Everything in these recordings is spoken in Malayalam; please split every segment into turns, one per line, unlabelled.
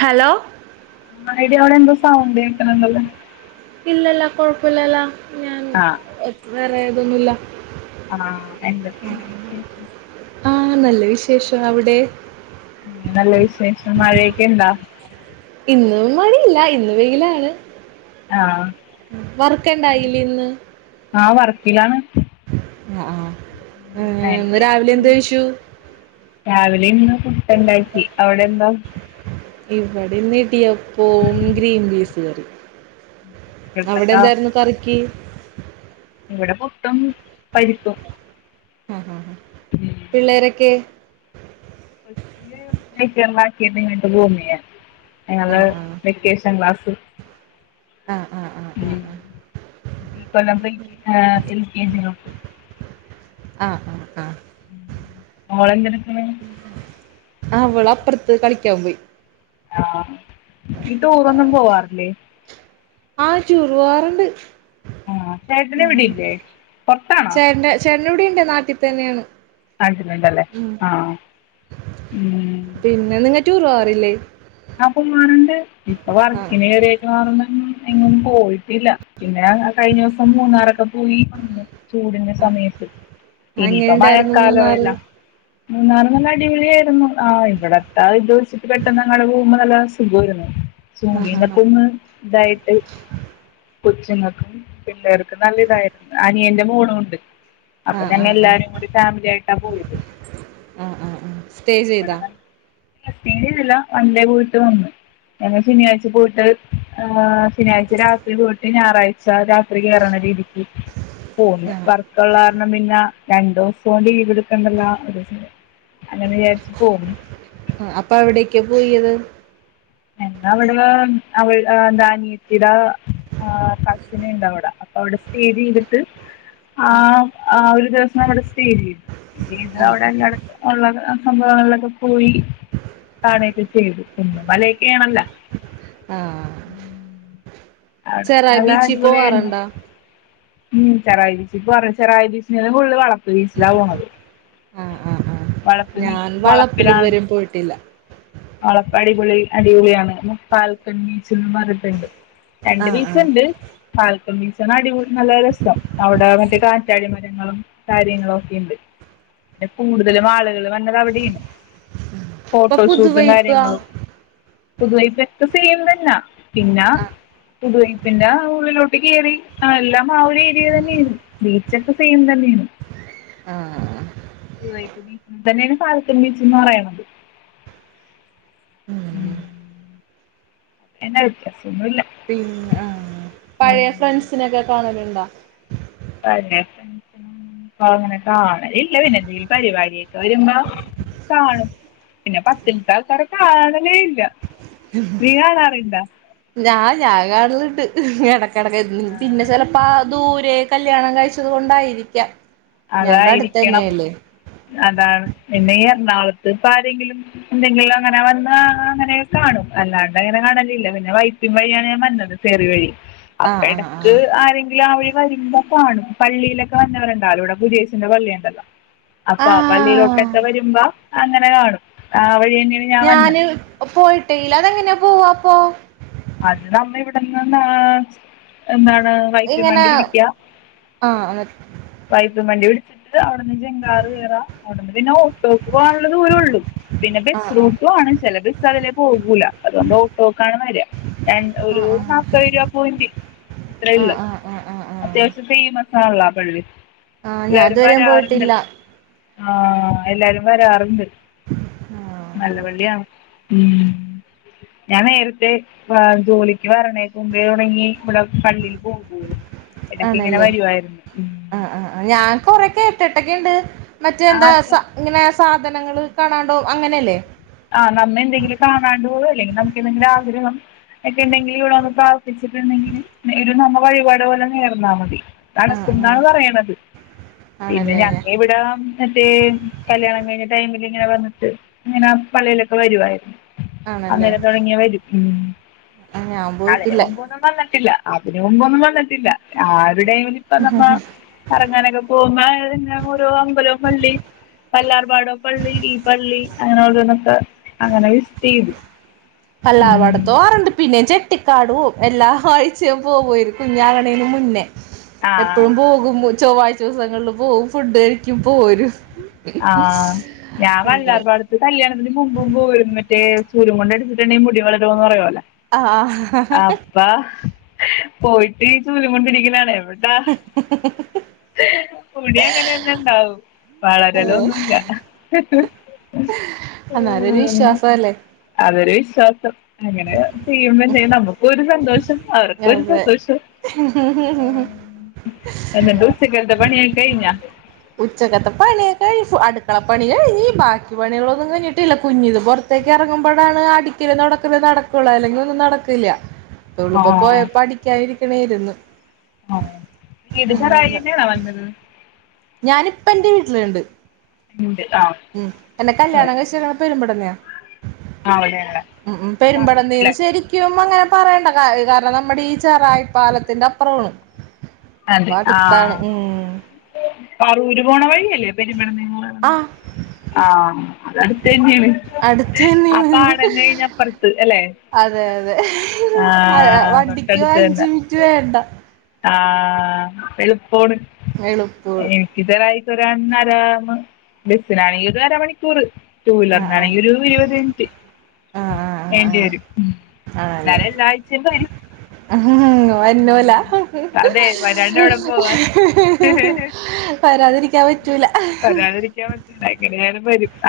ഹലോ
ആ ടി അവിടെ എന്തോ സൗണ്ട് കേക്കണണ്ടല്ലേ
ഇല്ലല്ല കൊഴപ്പല്ലല്ല
ആ
വേറെ തൊന്നുല്ല
ആ എന്തൊക്കെണ്ട് വിശേഷം
ന്ല്ല വിശേഷം അവിടെ
നല്ല വിശേഷം മഴയൊക്കെ ഇണ്ടാ
ഇന്നും മണിയില്ല ഇന്ന് വെയിലാണ്
ആഹ്
വർക്കണ്ടായിലെ ഇന്ന്
ആ വർക്കിലാണ്
ആ ആ
ഉം എന്ത്
ഇന്ന് രാവിലെ
പറ്റി
എന്ത് കയിച്ചു
ന്ന് പുട്ടണ്ടാക്കി അവിടെ എന്താ
ഇവിടെന്ന് ഇഡിയ പ്പോം ഗ്രീംൻപീസ് തിയറി അവിടെ
ഉച്ചക്കത്തേക്കാ
എന്തായിരുന്നു കറിക്ക്
ഇവിടെ പൊട്ടും പരിപ്പും
അ ആ ആ
ഉം
പിള്ളേരൊക്കെ
[inaudible] അ
ആ ആ
വെക്കേഷൻ ക്ലാസ്
ആ ആ ആ ആ ആ
ഈ കൊല്ലം എൽ കെ ജീലോട്ട്
അ ആ ആ
ഓള എങ്ങനെ [inaudible]
അവള അപ്പറത്ത് കളിക്കാൻ പോയി
ആ ഇ
അപ്പ
ട്ടൂറൊന്നും പോവാറില്ലേ
റവാറ്ണ്ട്
ആഹ് ചേട്ടന് ഇവിടില്ലേ പൊറത്താണോ
ചേര ചേരണൂടിണ്ട് നാ തന്നെയാണ്
ആട്ടന്നണ്ടല്ലേ
ഉം
ആ
പിന്നെ നിങ്ങ റ്റൂറോ വാറില്ലേ
ഞാൻ പോ വാറണ്ട് ഇപ്പൊ
ആഹ്
വർക്കിന കേറിക്കണ കാര്ണം എങ്ങും പോയിട്ടില്ല പിന്നെ കഴിഞ്ഞ ദിവസം മൂന്നാറൊക്കെ പോയി വന്ന് ചൂടിന്റെ
ആഹ്
സമയത്ത്
എങ്ങനെ
ഇനിയിപ്പ
ഉണ്ടായിരുന്നു മൂന്നാറ്?
മഴക്കാലയില്ല മന്നാറ് നല്ല അടിപൊ ലിയായിരുന്നു ആ ഇവിട ത്താ ഇത് വച്ചിട്ട് പെട്ടെന്ന് നിങ്ങളല്ല സുഖരുന്നു ചൂ
ആഹ് ആഹ്
ടിന്നൊക്കോന്ന് ഇതായിട്ട് കൊച്ചുങ്ങൾക്കും പിള്ളേർക്കും നല്ല ഇതായിരുന്നു അനിയന്റെ മോളും ഉണ്ട് അപ്പൊ
ആഹ് ആഹ്
ഞങ്ങ
ആഹ് ആഹ്
എല്ലാരും കൂടി ഫാമിലിയാ യിട്ടാ പോയത്
പേ
അവിടെ
ചെയ്താ
സ്റ്റേ ല്ല വൺ ഡേ പോയിട്ട് വന്നു ഞങ്ങൾ ശനിയാഴ് ച പോയിട്ട് ശനിയാഴ്ച രാത്രി പോയിട്ട് ഞായറാഴ്ച രാത്രി കയറണ രീതിക്ക് പോന്ന്
ആഹ്
വർക്കുള്ള അപ്പം പിന്നെ രണ്ട ദിവസംലീവെടുക്കണ്ടല്ലെന്നു അങ്ങനെ വിചാരി പോന്ന്
ആ അപ്പൊ അവിടക്കാ പോയത്
എന്നാ അവിടെ അവ ദാനിയത്തിയുടെ കസിന ഉണ്ട് അവിടെ അപ്പൊ അവിടെ സ്റ്റേ ചെയ്തിട്ട് ആ ഒരു ദിവസം അവിടെ സ്റ്റേ ചെയ്തു ചെയ്ത്
ആഹ്
അവിടെ എല്ലായിടത്തും ഉള്ള സംഭവങ്ങളിലൊക്കെ പോയി കാണെ ക്കെ ചെയ്ത് കുന്നും മലയും കേ ണല്ല
ചെറായ ബീച്ചിൽ പോവാറണ്ടാ
ഉം ചെറായി ബീച്ചി പോവാറി ചെറായ ബീച്ചിന ഉള് വളതു ബീസിലാ പോണത്
ആ
വളപ്പ് ബീച്ച്
ആആഞാൻ വളപ്പിൽ
വളപ്പിലാണ്
ഇതുവരും പോയിട്ടില്ല
പടിപൊളി അടിപൊളിയാണ് ന പാൽക്കൺ ബീച്ചന്ന് മറട്ടുണ്ട് രണ്ട്
ആഹ്
വീച്ചു
ആഹ്
ഉണ്ട് പൽ [unintelligible] അടിപൊളി നല്ല രസം അവിടെ മറ്റേ കാറ്റാടി മരങ്ങളും കാര്യങ്ങളും ഒക്കെയുണ്ട് പിന്നെ കൂടുതലും ആളുകൾ വന്നത് അവിടെുന്നു
ഇപ്പൊ
ഫോട്ടോഷൂട്ടും
പുതുവൈപ്പ് ആഹ്
കാര്യങ്ങളും പൊതുവായി പ്രക്തസ് ചെയ്യും തന്നാ പിന്നെ പുതുവൈപ്പിന്റെ ഉള്ളിലോട്ട് കയറി എല്ലാം ആ ഒരു ഏരിയ തന്നെയ ആ ബീച്ചൊക്കെ സെയിം തന്നെയാണ്
ആ
പു തായിട്ട് ബീച്ച തന്നെയാണ് പാൽകാണി ബീച്ചന്ന് പറയണത് ഉം എന്നാ വെത്യാസം
പിന്ന ആ പഴയ
ഉം
ഫ്രണ്ട്സിനൊക്കെ കാണല അണ്ട
അങ്ങനെ കാണ ഇല്ല പിന്നെ എന്തെങ്കും പരിപാടിയൊക്കെ വരുമ്പോ കാണും പിന്നെ പത്തിത്തെ ആൾക്കാര കാണലേ ഇല്ല നീ കാണാറുണ്ടോ
ഞാൻ ഞാകാണാ ലിണ്ട് ഇ ടക്ക് കെടക്കായിരുന്നു
ആ,
പിന്നെ ചെലപ്പോ ദൂരെ കല്യാണം കഴിച്ചതുകൊണ്ടായിരിക്കാം
അതായിരിക്കണം അതാണ് പിന്നീ [unintelligible] ഇപ്പൊ ആരെങ്കിലും എന്തെങ്കിലും അങ്ങനെ വന്നാ അങ്ങനെ കാണും അല്ലാണ്ട് അങ്ങനെ കാണലില്ല പിന്നെ വൈപ്പിൻ വഴിയാണ് ഞാൻ വരണത് [unintelligible] വഴി അപ്പ
ആഹ് ആഹ്
എടക്ക്
ആഹ്
ആരെങ്കിലും ആ വഴി വരുമ്പോ കാണും പള്ളിയിലൊക്കെ വരണവരുണ്ട് അവരോടൊപ്പം [unintelligible] പള്ളിയുണ്ടല്ലോ അപ്പൊ ആ
ആഹ്
പള്ളിയിലോട്ടൊക്കെ വരുമ്പോ അങ്ങനെ കാണും ആ വഴി തന്നെയാണ് ഞാൻ വന്നത്
ഞാന് പോയി ട്ടില്ല അതെങ്ങനെയാ പോവാ അപ്പൊ
അത് നമ്മ ഇവിടുന്ന് ന എന്താണ് വൈപ്പിൻ
ഇങ്ങനെ
വണ്ടി പിടിക്ക
ആഹ് എന്നിട്ട്
വൈപ്പിൻ വണ്ടി പിടിച്ചിട്ട് അവിടുന്ന് ചെങ്കാറ് കേറാം അവിടുന്ന് പിന്നെ ഓ [unintelligible] പോവാനുളള ദൂരൊള്ളൂ പിന്നെ
ആഹ് ആഹ്
ബസ്സ്റൂട്ടുവാണ് ചെലര് [unintelligible] പോകൂല്ല അതോണ്ട് ഓട്ടോ ആണ് വരിക രണ്ട് ഒരു
ആഹ് ആഹ് ആഹ്
നാപ്പത് രൂപാ പോയിന്റ് അത്രേ ഉള്ളൂ
ആഹ് ആഹ്
അത്യാവശ്യം ഇപ്പൊ ഈ ആഹ ലാഭംി [unintelligible]
ആ ഞാൻ അതുവഴി ഞാൻ പോയിട്ടില്ല
ആ എല്ലാരും വരാറുണ്ട് നല്ല പള്ളിയാ ഉം ഞാൻ നേരത്തെ ആ ജോലിക്ക് വരണേനുമുന്നേ തൊടങ്ങി ഇവിടെ പള്ളിയില് പോകു [unintelligible] എടക്കിങ്ങനെ
ആണല്ലേ
വരുവായിരുന്നു ഉം
ആഹ് ആഹ് ഞാൻ കൊറേ കേട്ടിട്ടൊക്കെ ഉണ്ട് മറ്റെ
ആ
എന്താ സ
അച്ഛൻ
ഇങ്ങനെ സാധനങ്ങള് കാണാണ്ടുപോം അങ്ങനെയല്ലേ?
ആ നമ്മ എന്തെങ്കിലും കാണാണ്ടുപോവോ ഇല്ലെങ്കിൽ നമുക്ക് എന്തെങ്കിലും ആഗ്രഹം ഒക്കെ ഇണ്ടെങ്കി ഇവിടെവന്ന് പ്രാർത്ഥിച്ചിട്ടുണ്ടെങ്കില് ഇത് നമ്മ വഴിപാട് പോലെ നേർന്നാ മതി.
ആഹ്
നടക്കുന്നാണ്
ആഹ്
പറയണത് പിന്നെ
ആണല്ലേ
ഞങ്ങ ഇവിടെ [unintelligible] കല്യാണം കഴിഞ്ഞ ടൈമില് ഇങ്ങനെ വന്നിട്ട് ഇങ്ങന പള്ളിയിലൊക്കെ വരുവായിരുന്നു.
ആണല്ലേ
അന്നേരം തൊടങ്ങി വരും ഉം
ഞാൻ
അതിനു
പോയിട്ടില്ല
മുമ്പൊന്നും വന്നിട്ടില്ല. അതിന് മുമ്പൊന്നും വന്നിട്ടില്ല. ആ എവിടെങ്കിലും ഇപ്പൊ നമ്മ കറങ്ങാനൊക്കെ പോകുമ്പോഴെല്ലാം ഓരോ അമ്പലവും പള്ളിം വല്ലാർ പാടംപ്പള്ളി ഈ പള്ളി അങ്ങനെ ഓരോന്നും അങ്ങനെ വിസിറ്റ് ചെയ്യും.
വല്ലാർപാടത്തോറണ്ട് പിന്നെ ചെ കുട്ടിക്കാടുപോവും എല്ലാ ആഴ്ചയും പോവരുന്നു കുഞ്ഞാകണേന് മുന്നേ.
ആ
എപ്പഴും പോകും മു ചൊവ്വാഴ്ചവിസങ്ങളിൽ പോവും ഫുഡ് കഴിക്കും പോരും.
ആഹ് ഞാൻ
അങ്ങനെ
വല്ലാർപാടത്ത് കല്യാണത്തിന് മുമ്പും പോവുരുന്നു മറ്റേ ചൂലും കൊണ്ടടിച്ചിട്ടണ്ടെ മുടി വളരുന്ന് പറയോല്ല.
ആഹ് ആഹ്.
പോയിട്ട് ചൂലുകൊണ്ടിരിക്കലാല്ലേ എവ്ട് [unintelligible] മുടി അങ്ങനെന്നെണ്ടാവും വള ഇടല് ഒന്നൂല്ല
അന്നേരം ഒരു വിശ്വാസല്ലേ
അ ഒരു വിശ്വാസം. അങ്ങനെ ചെയ്യുമ്പ നമുക്കും ഒരു സന്തോഷം അവർക്കും ഒരു
അതെ
സന്തോഷം എന്നിട്ട് ഉച്ചക്കത്തെ പണി കഴി കയ്ഞ്ഞാ?
ഉച്ചക്കത്തെ പണിയൊക്കെ ആയി അടുക്കള പണി കഴിഞ്ഞ്, ബാക്കി പണികളൊന്നും കഴിഞ്ഞിട്ടില്ല, കുഞ്ഞിത് പൊറത്തേക്ക് ഇറങ്ങുമ്പോഴാണ് അടിക്കലും തൊടക്കലും നടക്കുള്ളൂ, അല്ലെങ്കി ഒന്നും നടക്കില്ലാ. [unintelligible] പോയാ
ആഹ്
പഠിക്കാനിരിക്കണേയിരുന്നു
ആഹ് വീട് ശറായി തന്നെയാണാ വന്നത്?
ഞാനിപ്പം എൻ്റെ വീട്ടിലുണ്ട്.
ഉണ്ട് ആഹ്
ഉം എന്നെ
ആഹ്
കല്യാണം കഴിച്ചേക്കണ പെരുമ്പടുന്നെയാ
അവിടെയാണ്
ഉം ഉം പെരുമ്പടന്തേന്ന്
പറവൂരല്ലേ
ശരിക്കും അങ്ങനെ പറയേണ്ട കാ കാരണം നമ്മുടെ ഈ ചെറായി പാലത്തിന്റെ അപ്പുറാണ്. അപ്പൊ
അതെ
അടുത്താണ്
ആഹ്
ഉം.
പറവൂര് പോവണ വഴിയ [unintelligible]
ആഹ്
ആ അത് അട്ത്ത്ന്നെണ്
അടുത്ത്
ആ
തന്നെയാണ്
പാടം കഴിഞ്ഞ് അപ്പർത്ത് അല്ലെ
അതെ അതെ അതെ
ആഹ്
വണ്ടിക്ക് അഞ്ച്മിനിറ്റ് വേണ്ട
ആ ആ വെളു പോണ് ഏ
എളുപ്പുള്ളൂ
[unintelligible] [unintelligible] ബെസ്സിനാണെങ്കി ഒരു അരമണിക്കൂറ് ടു
ആഹ്
വീലറിനാണെങ്കിൽ ഒരു ഇരുവത് മിനിറ്റ്
ആഹ് ആഹ് ആഹ്
വേണ്ടി
ആഹ് ആഹ്
വരും
ആണല്ലേ
എന്നാല് എല്ലാ ആഴ്ച്ചേ വരും അതെ വരാണ്ട്
ഹ്
എവിടെ പോവാൻ
ഹ് ഹ് ഹ് ഹ് വരാതിരിക്കാൻ പറ്റൂല ഹ്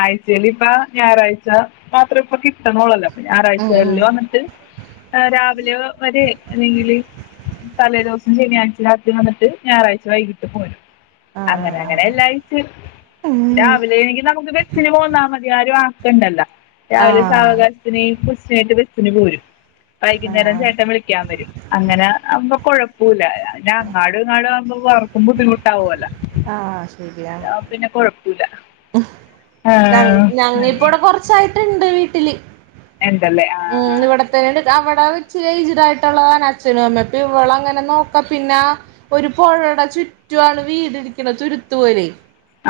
ആഴ്ച്ചേല് ഇപ്പ ഞായറാഴ്ച മാത്രം ഇപ്പ കിട്ട്ണ ഒള്ളല്ലോ
ഉം
ഞാറാഴ്ചകളിൽ
ഉം
വന്നിട്ട് രാവിലെ വരെ അല്ലെങ്കില് തലേദിവസം ശനിയാഴ് രാത്രി വന്നിട്ട് ഞായറാഴ്ച വൈകിട്ട് പോരും
ആഹ്
അങ്ങനെ അങ്ങനെ
ആഹ്
എല്ലാഴിചേ
ആഹ് ഉം
രാവിലെ [unintelligible] ബെസ്സിന് പോന്നാ മതി ആരു ആ ക്കണ്ടല്ലോ രാവിലെ
ആഹ്
സാവകാശത്തിന് ഈ കൊച്ചിനെ ആയിട്ട് ബെ സ്സിന് പോരും
ആഹ്
വൈകുന്നേരം
ആഹ്
ചേട്ടൻ വിളിക്കാൻ വരും അങ്ങനെ അപ്പം കൊഴ പ്പുലാ അങ്ങാട് ഇങ്ങാട് ആവുമ്പൊ അവർക്കും ബുദ്ധിമുട്ടാവോല്ലോ.
ആ ശരിയാണ്.
ക്കൂലാ
ഞ ഞങ്ങ ഇപ്പോ ഇവടെ
അങ്ങനെ
കൊറച്ചായി ട്ട്ണ്ട് വീട്ടിൽ
ഉണ്ടല്ലേ ആ
ഉം ഇവിടെത്തന്നെണ്ട് ദാ അവ് കൊറച്ച് എയ്ജെട് ആയിട്ടുള്ളതാണ് അച്ഛനും അമ്മേം. ഇപ്പൊ ഇവളങ്ങനെ നോക്കാ പിന്നാ ഒരു പൊഴാടെ ചുറ്റുവാണ് വീടിരിക്കണെ തുരുത്ത് പോലെ.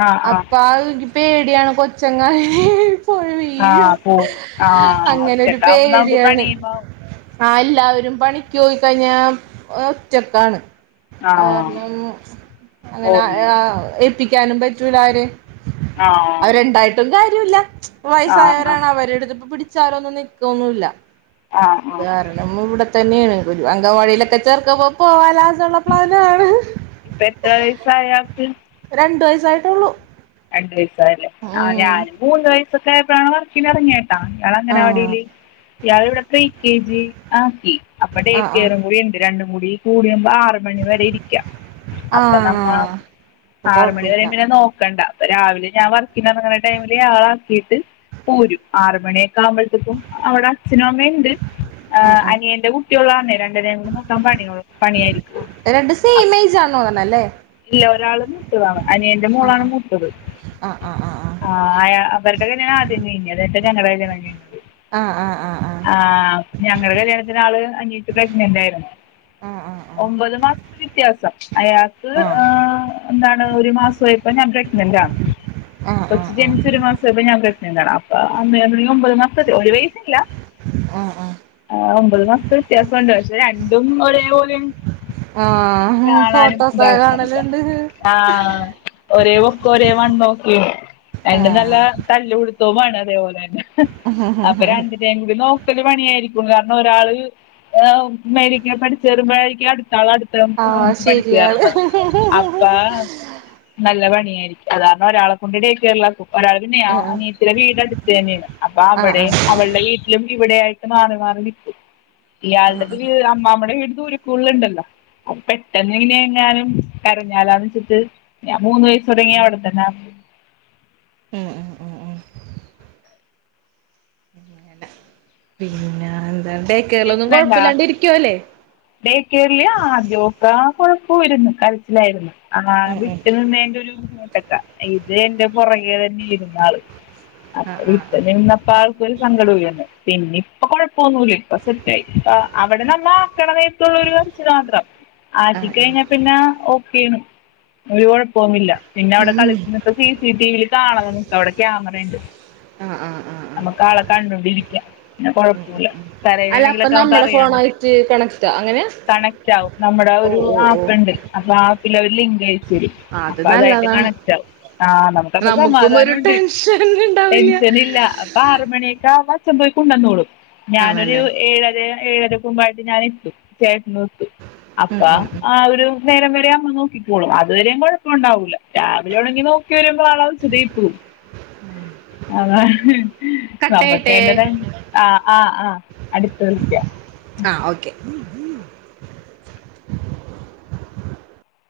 ആ ആ
അപ്പ അ പേടിയാണ് കൊച്ചങ്ങാനുവേ
ആ പോ ആ
അങ്ങനെ
ഒറ്റക്കാ? ന്നാ പണിയുമ്പോ
ആ എല്ലാവരും പണിക്കോയി കഴിഞ്ഞാ ഒറ്റക്കാണ്.
ആ
കാരണം അങ്ങനെ
പോന്ന്
ആ എ [unintelligible] ക്കാനും പറ്റൂലാര്
ആ
അവരൊണ്ടായിട്ടും കാര് രുല്ല
ആ ആ
വയസ്സായാരാണ് അവര്ട്ത്പ്പ പി ചാലൊന്നും നിക് തോന്നുല്ല.
ആ ആ
അതാരടമ്മുവിടെ [unintelligible] അങ്കവാടിയിലൊക്കെ ചേർക്കമ്പം പോവാലോ [unintelligible]
ഇപ്പൊ എത്ര വയസ്സായ
രണ്ട് വയസ് സായിട്ടുള്ളു
രണ്ടു വയസ്സായല്ലേ ആ ഞാൻ മൂന്ന് വയസ് ക്കയപ്പഴാ വർക്കിന് ഇറങ്ങിയേ ആ ഇയാൾ അങ്ങനെ
ആഹ്
അവിടല് ഇയാൾ ഇവിടെ കെ ജി ആക്കി അപ്പഴേ
ആഹ് ആഹ്
കെറും കൂടി ഉണ്ട് രണ്ടും മുടി കൂടിയ ആറ് മണി വരെ ഇരിക്കാം അപ്പൊ നമ്മ
ആഹ് അപ്പൊ
ആറ് മണി
കൊഴപ്പല്ല
വരെ നോക്കണ്ട രാവിലെ ഞാൻ വർക്കിനിറങ്ങുന്ന ടൈമില് ആള ആക്കിയിട്ട് പോരും ആറുമണിയൊക്കെ ആവുമ്പോഴത്തപ്പും അവിടെ അച്ഛനും അമ്മയുണ്ട്
ആഹ് ആഹ്
അനിയ എന്റെ കുട്ടിയുള്ള കാരണമേ രണ്ടിനേംകൂടി നോക്കാൻ പണിയ പണിയായിരിക്കുവൂ
രണ്ട് സെയിം ഏജ് ആണെന്ന് തോന്നണല്ലേ
ഇല്ല ഒരാള് ഇതാണ് അനിയന്റെ മോളാണ് മു
ആ ആ ആ ആ
അവര്ടെ കല്യാണമാ ആദ്യം കഴിഞ്ഞത് എന്നിട്ടാ ഞങ്ങടെ കല്യാണം കഴിഞ്ഞത്
ആ ആ ആ ആ
ഞങ്ങളുടെ കല്യാണത്തിന് ആള് അനിയത്തി പ്രഗ്ന്നൻ്റായിരുന്നു
ആഹ്
ഒമ്പത് മാസത്തെ വ്യത്യാസം അയാ അ
ആഹ് ആഹ്
ആ
ആഹ്
എന്താണ് ഒരു മാസമായപ്പ ഞാൻ
ആഹ് ആഹ് ആഹ് ആഹ്
കൊച്ച്ച്
ആഹ്
ജനിച്ച് ഒരു മാസയപ്പോ ഞാൻ അപ്പ ഒമ്പത് മാസ ഒരു വയസില്ല
ആഹ് ആഹ്
ആ ഒമ്പത് മാസത്തെ വ്യത്യാസംണ്ട്ക്ഷ രണ്ടും ഒരേ പൊലെ
ആഹ് ആഹ്
കാണാനും
ഫോട്ടോസൊക്കെ കാണലുണ്ട്
[unintelligible] ആ ഒരേ ഒരേ വണ്ണമൊക്കെയാ അയിനും നല്ല
ആഹ്
തല് സോബാണോ അതേപോലെ അപ്പൊ രണ്ടിനേയും കൂടി നോക്കല് പണിയായിരിക്കും കാരണം ഒരാള് മേല പഠിച്ചുേരുമ്പോഴേക്കും അടു-
ആഹ്
ാളടുത്തക്ക് പഠിച്ചു
ശരിയാണ്
കയറത് അപ്പ നല്ല പണി സാധാരണ ഒരാള കൊണ്ടു ടേകെയർൽ ആക്കും ഒരാൾ നെയ
ആഹ്
അനിയത്തിലെ വീട അടുത്ത് തന്നെയാണ് അപ്പൊ
ആഹ്
അവിടെയും
ആഹ്
അവളുടെ വീട്ടിലും- ഇവിടെയായിട്ട് മാറി മാറി നിൽിക്കും ഇയാളത് അമ്മാമ്മയുടെ വീട്- ൂക്കൂുണ്ടല്ലോ പെട്ടെന്ന് ഇങ്ങനെ എങ്ങാനും കരഞ്ഞാലാന്ന് വെച്ചിട്ട് ഞാൻ മൂന്ന് വയസ് തുടങ്ങി അവിടെ അതു തന്നെ
ഉ ഉ ഉ ഉ പിങ്ങ പിന്നെ എന്താണ്
കേക്കനണ്ടാ ഡേക്കറല്ആദ്യോക്ക കൊ പോൂരുന്നു കരച്ചിലായിരുന്നു ആ
ഉം ഉം
വിട്ടിൽ നിന്നതിന്റെ ഒരു ബുദ്ധിമുട്ട- ട്ട ഇത് എന്റെ പൊറകെ തന്നെ ഇരുന്നാള്
ആഹ്
അപ്പൊ
ആഹ്
ഇപ്പ നിന്നപ്പോ ആൾക്കൊരു സങ്കടോം ഇല്ലന്ന് പിന്നി പ്പ കൊഴപ്പൊനുല്ലേ [unintelligible] അവിടെ നമ്മ ആക്കണമേത്തുള്ളൊരു [unintelligible] മാത്രം ആക്കി
ആഹ്
കഴിഞ്ഞ
ആഹ്
പിന്നെ ഒ- [unintelligible] പോന്നില്ല പിന്നവിടെ കളിച്ചിന്നപ്പൊ സി സി ടി വിൽ കാണാണ് അവിടെ ക്യയാമറണ്ട്
ആഹ് ആഹ് ആഹ് ആഹ്
നമ്മ്ക്ക് ആളെ കണ്ടോണ്ടിരിക്കാം പിന്നെ
ഉം
കൊഴപ്പൂല്ല
അല്ല അപ്പൊ
എങ്ങനേലൊക്കെ നമുക്ക്
നമ്മടെ
അറിയാൻ പറ്റും
ഫോണായിട്ട് കണക്റ്റാ അങ്ങനെ
കണക്ട് ആവും നമ്മുടെ ഒരു
ഓഹ് ഓഹ് ഓഹ്
ആപ്പ്ണ്ട് അപ്പൊ ഇല്ല അത് ലിങ്ക് ആയി ശരി
അത്
അപ്പൊ അതായിട്ട്
നല്ലതാണ്
കണക്റ്റ് ആവും ആഹ് നമുക്കപ്പ
നമുക്കും ഒരു
സമാധാനവുണ്ട്
ടെൻഷൻ ഇണ്ടാവില്ല
ടെൻഷനില്ല അപ്പ ആറുമണിയൊകാവുമ്പോ- [unintelligible] കുണ്ടന്നൂളും ഞാനൊര് [unintelligible] ഒരു
ആണല്ലേ
ഏഴര [unintelligible] അപ്പ
ഉം ഉം ഉം
ആ ഒരു നേരം വരെ അമ്മ നോക്കിക്കോളും അത്വരെയും കൊഴപ്പൊണ്ടാവൂല്ല രാവിലെ ഉണെങ്ങി നോക്കി വരുമ്പോ ആള സ്തുതി കിട്ടും അതാഹ്
കട്ടായിട്ടെ
[unintelligible] ആഹ് ആഹ് ആഹ് [unintelligible]
[inaudible]